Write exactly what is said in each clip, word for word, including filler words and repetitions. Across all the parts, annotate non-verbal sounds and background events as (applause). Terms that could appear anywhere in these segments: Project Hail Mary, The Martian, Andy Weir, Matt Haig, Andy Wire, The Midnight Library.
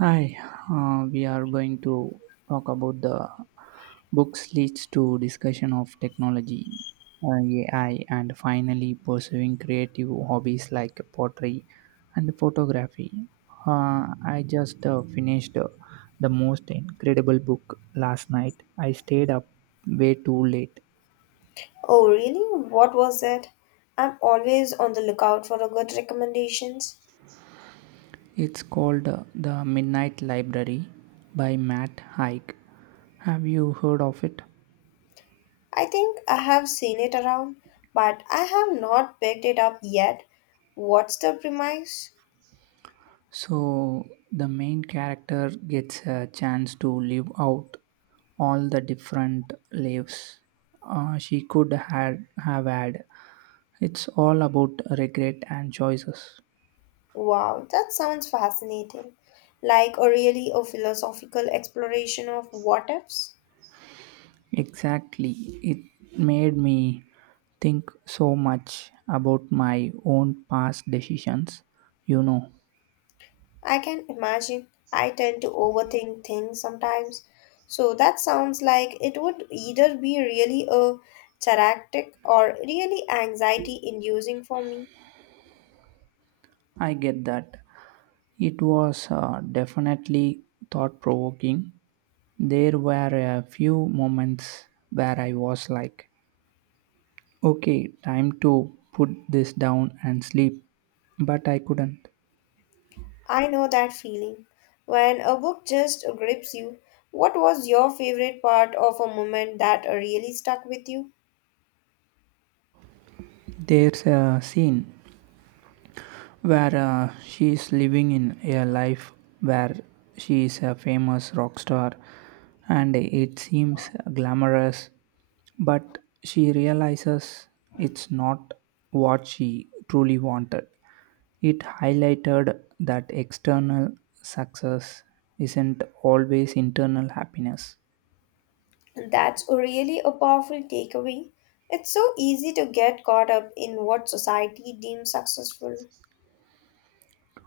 Hi, uh, we are going to talk about the books leads to discussion of technology, uh, A I, and finally pursuing creative hobbies like pottery and photography. Uh, I just uh, finished uh, the most incredible book last night. I stayed up way too late. Oh, really? What was it? I'm always on the lookout for a good recommendations. It's called uh, The Midnight Library by Matt Haig. Have you heard of it? I think I have seen it around, but I have not picked it up yet. What's the premise? So the main character gets a chance to live out all the different lives uh, she could had, have had. It's all about regret and choices. Wow, that sounds fascinating. Like a really a philosophical exploration of what ifs. Exactly. It made me think so much about my own past decisions. You know, I can imagine. I tend to overthink things sometimes. So that sounds like it would either be really a therapeutic or really anxiety inducing for me. I get that. It was uh, definitely thought provoking. There were a few moments where I was like, okay, time to put this down and sleep. But I couldn't. I know that feeling. When a book just grips you, what was your favorite part of a moment that really stuck with you? There's a scene where uh, she is living in a life where she is a famous rock star and it seems glamorous. But she realizes it's not what she truly wanted. It highlighted that external success isn't always internal happiness. That's really a powerful takeaway. It's so easy to get caught up in what society deems successful.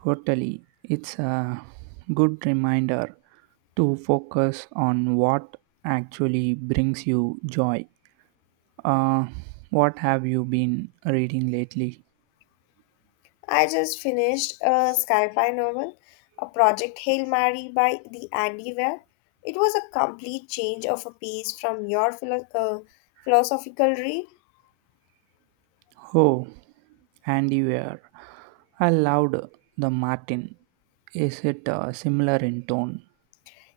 Totally, it's a good reminder to focus on what actually brings you joy. Uh, what have you been reading lately? I just finished a sci-fi novel, a Project Hail Mary by the Andy Weir. It was a complete change of a piece from your philo- uh, philosophical read. Oh, and you I loved the Martin. Is it uh, similar in tone?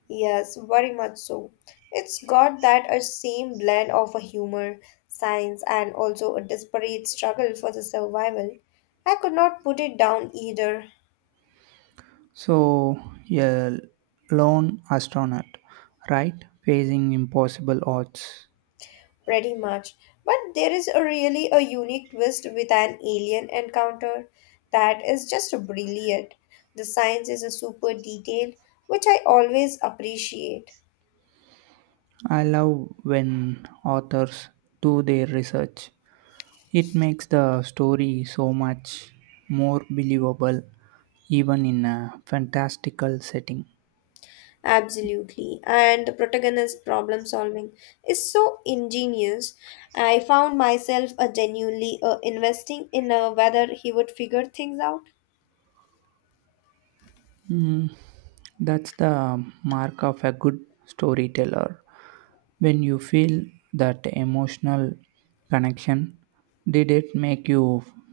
Yes, very much so. It's got that a same blend of a humor, science, and also a desperate struggle for the survival. I could not put it down either. So, a lone astronaut, right? Facing impossible odds. pretty much. But there is a really a unique twist with an alien encounter that is just brilliant. The science is a super detailed, which I always appreciate. I love when authors do their research. It makes the story so much more believable, even in a fantastical setting. Absolutely. And the protagonist problem solving is so ingenious. I found myself uh, genuinely uh, investing in uh, whether he would figure things out. Mm, that's the mark of a good storyteller. When you feel that emotional connection, did it make you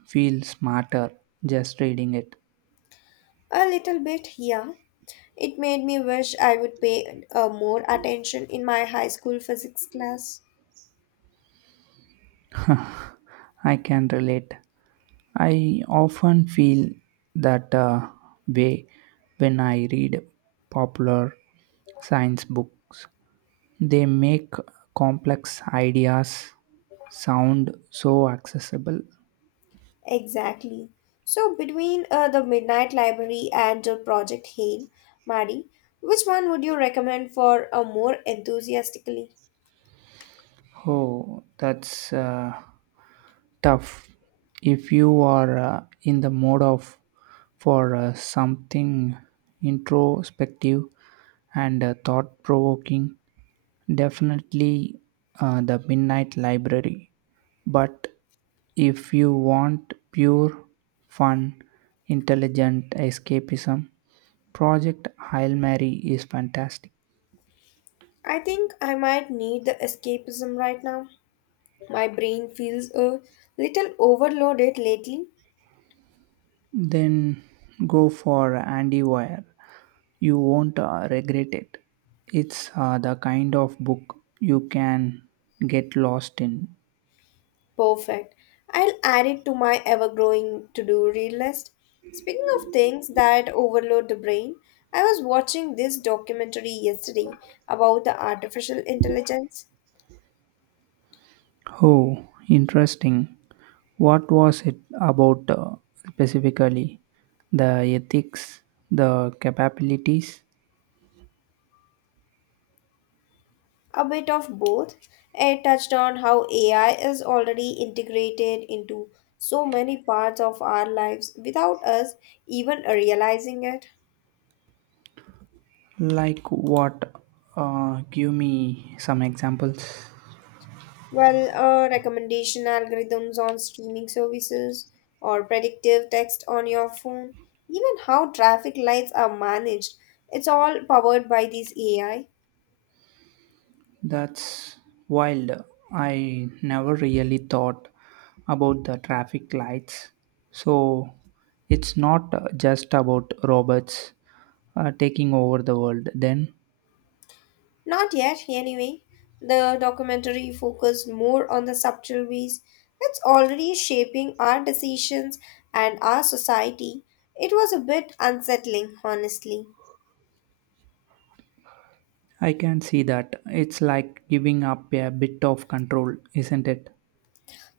feel smarter just reading it? A little bit, yeah. It made me wish I would pay uh, more attention in my high school physics class. (laughs) I can relate. I often feel that uh, way when I read popular science books. They make complex ideas sound so accessible. Exactly. So between uh, the Midnight Library and the Project Hail, Maddie, which one would you recommend for a more enthusiastically? Oh, that's uh, tough. If you are uh, in the mode of for uh, something introspective and uh, thought-provoking, definitely uh, the Midnight Library. But if you want pure fun, intelligent escapism, Project Hail Mary is fantastic. I think I might need the escapism right now. My brain feels a little overloaded lately. Then go for Andy Wire. You won't uh, regret it. It's uh, the kind of book you can get lost in. Perfect. I'll add it to my ever-growing to-do read list. Speaking of things that overload the brain, I was watching this documentary yesterday about the artificial intelligence. Oh, interesting. What was it about uh, specifically? The ethics, the capabilities? A bit of both. It touched on how A I is already integrated into so many parts of our lives without us even realizing it. Like what? Uh, give me some examples. Well, uh, recommendation algorithms on streaming services or predictive text on your phone, even how traffic lights are managed, it's all powered by this A I. That's wild. I never really thought about the traffic lights. So it's not uh, just about robots uh, taking over the world. Then Not yet, anyway. The documentary focused more on the subtle ways it's already shaping our decisions and our society. It was a bit unsettling, honestly. I can see that it's like giving up a bit of control, isn't it?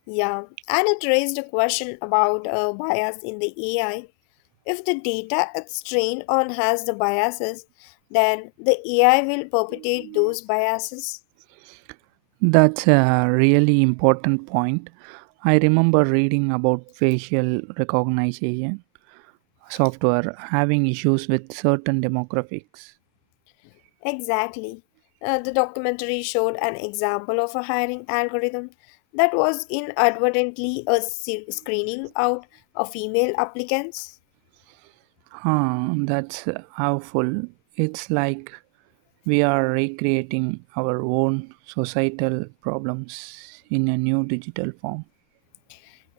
Yeah, and it raised a question about uh, bias in the A I. If the data it's trained on has the biases, then the A I will perpetuate those biases. That's a really important point. I remember reading about facial recognition software having issues with certain demographics. Exactly. Uh, the documentary showed an example of a hiring algorithm that was inadvertently a se- screening out of female applicants. Huh, that's awful. It's like we are recreating our own societal problems in a new digital form,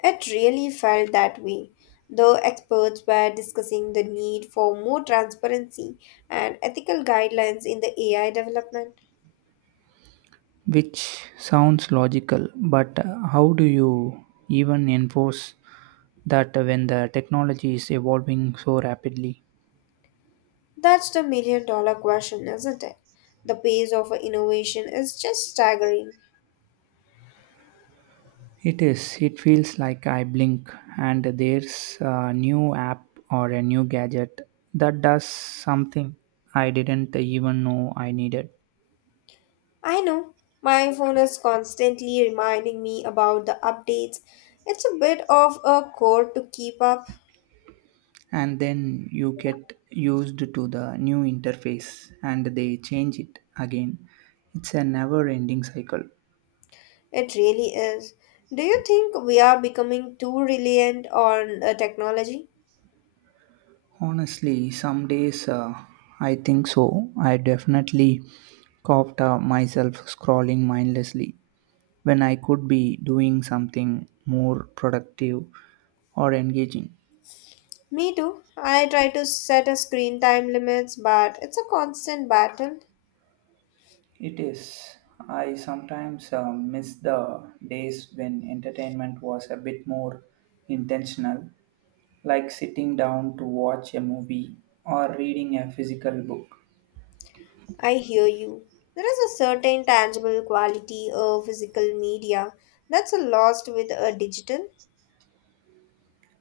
It really felt that way. The experts were discussing the need for more transparency and ethical guidelines in the A I development. which sounds logical, but how do you even enforce that when the technology is evolving so rapidly? That's the million dollar question, isn't it? The pace of innovation is just staggering. It is. It feels like I blink and there's a new app or a new gadget that does something I didn't even know I needed. I know. My phone is constantly reminding me about the updates. It's a bit of a chore to keep up. And then you get used to the new interface and they change it again. It's a never ending cycle. It really is. Do you think we are becoming too reliant on uh, technology? Honestly, some days uh, i think so i definitely coughed uh, myself scrolling mindlessly when I could be doing something more productive or engaging. Me too. I try to set a screen time limits, but it's a constant battle. It is. I sometimes uh, miss the days when entertainment was a bit more intentional, like sitting down to watch a movie or reading a physical book. I hear you. There is a certain tangible quality of physical media that's lost with a digital.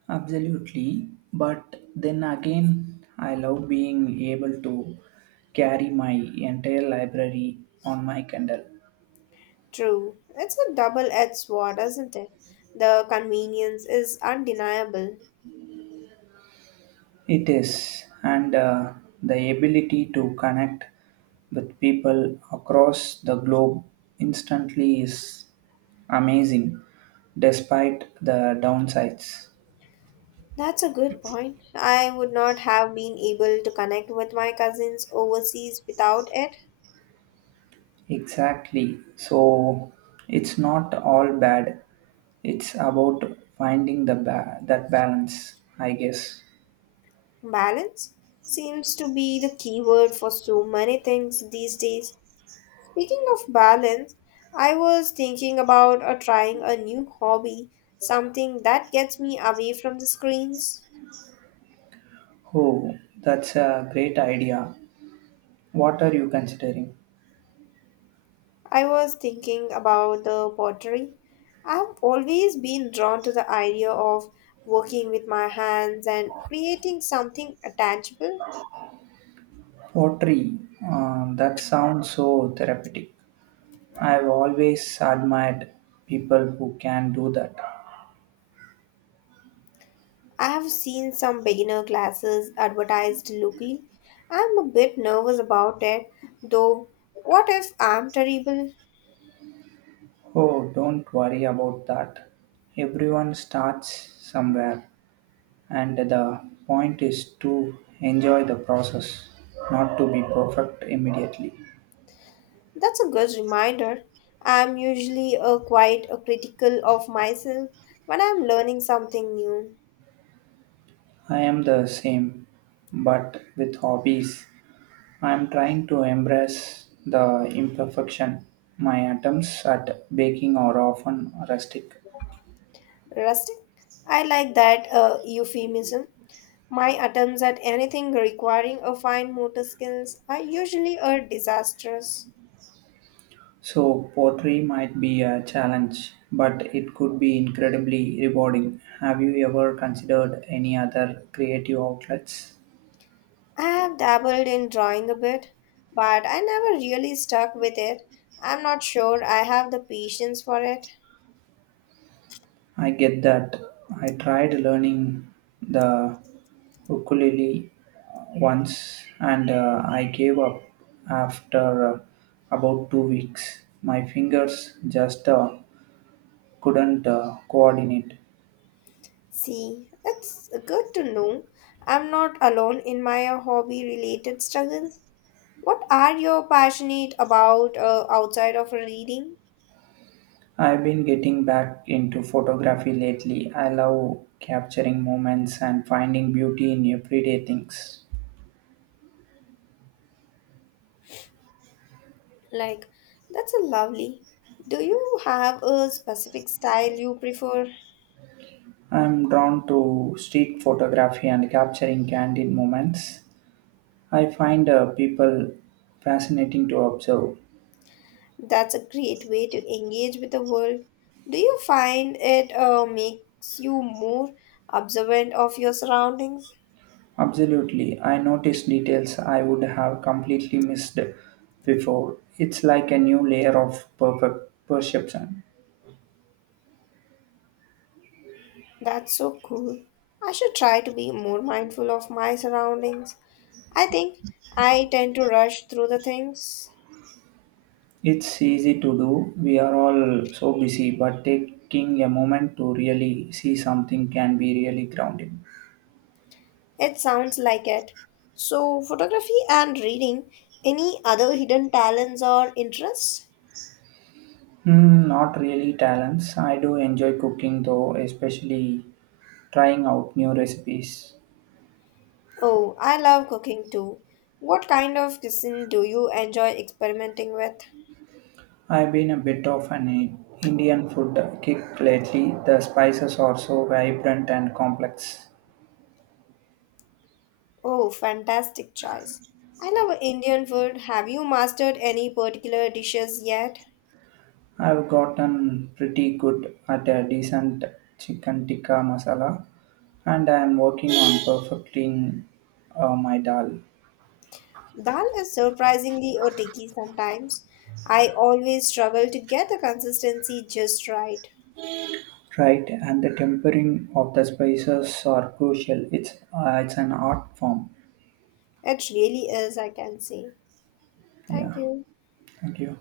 Absolutely, but then again, I love being able to carry my entire library on my Kindle. True. It's a double edged sword, isn't it? The convenience is undeniable. It is, and uh, the ability to connect with people across the globe instantly is amazing, despite the downsides. That's a good point. I would not have been able to connect with my cousins overseas without it. Exactly. So it's not all bad. It's about finding the ba- that balance, I guess. Balance seems to be the key word for so many things these days. Speaking of balance, I was thinking about uh, trying a new hobby, something that gets me away from the screens. Oh, that's a great idea. What are you considering? I was thinking about the pottery. I've always been drawn to the idea of working with my hands and creating something tangible. Pottery. Uh, that sounds so therapeutic. I've always admired people who can do that. I have seen some beginner classes advertised locally. I'm a bit nervous about it, though. What if I'm terrible? Oh, don't worry about that. Everyone starts somewhere. And the point is to enjoy the process, not to be perfect immediately. That's a good reminder. I'm usually uh, quite a critical of myself when I'm learning something new. I am the same, but with hobbies, I am trying to embrace the imperfection. My attempts at baking are often rustic, Rustic? I like that uh, euphemism. My attempts at anything requiring a fine motor skills are usually a disastrous. so pottery might be a challenge, but it could be incredibly rewarding. Have you ever considered any other creative outlets? I have dabbled in drawing a bit, but I never really stuck with it. I'm not sure I have the patience for it. I get that. I tried learning the ukulele once and uh, I gave up after uh, about two weeks. My fingers just uh, couldn't uh, coordinate. See, it's good to know I'm not alone in my hobby related struggles. What are you passionate about uh, outside of reading? I've been getting back into photography lately. I love capturing moments and finding beauty in everyday things. Like, that's a lovely. Do you have a specific style you prefer? I'm drawn to street photography and capturing candid moments. I find uh, people fascinating to observe. That's a great way to engage with the world. Do you find it uh, makes you more observant of your surroundings? Absolutely, I notice details I would have completely missed before. It's like a new layer of perfect perception. That's so cool. I should try to be more mindful of my surroundings. I think I tend to rush through the things. It's easy to do. We are all so busy, but taking a moment to really see something can be really grounding. It sounds like it. So, photography and reading, any other hidden talents or interests? Hmm, not really talents. I do enjoy cooking though, especially trying out new recipes. Oh, I love cooking too. What kind of cuisine do you enjoy experimenting with? I've been a bit of an I- Indian food kick lately. The spices are so vibrant and complex. Oh, fantastic choice. I love Indian food. Have you mastered any particular dishes yet? I've gotten pretty good at a decent chicken tikka masala, and I'm working on perfecting uh, my dal. Dal is surprisingly a tricky sometimes. I always struggle to get the consistency just right. Right, and the tempering of the spices are crucial. It's uh, it's an art form. It really is, I can say. Thank Yeah, you. thank you.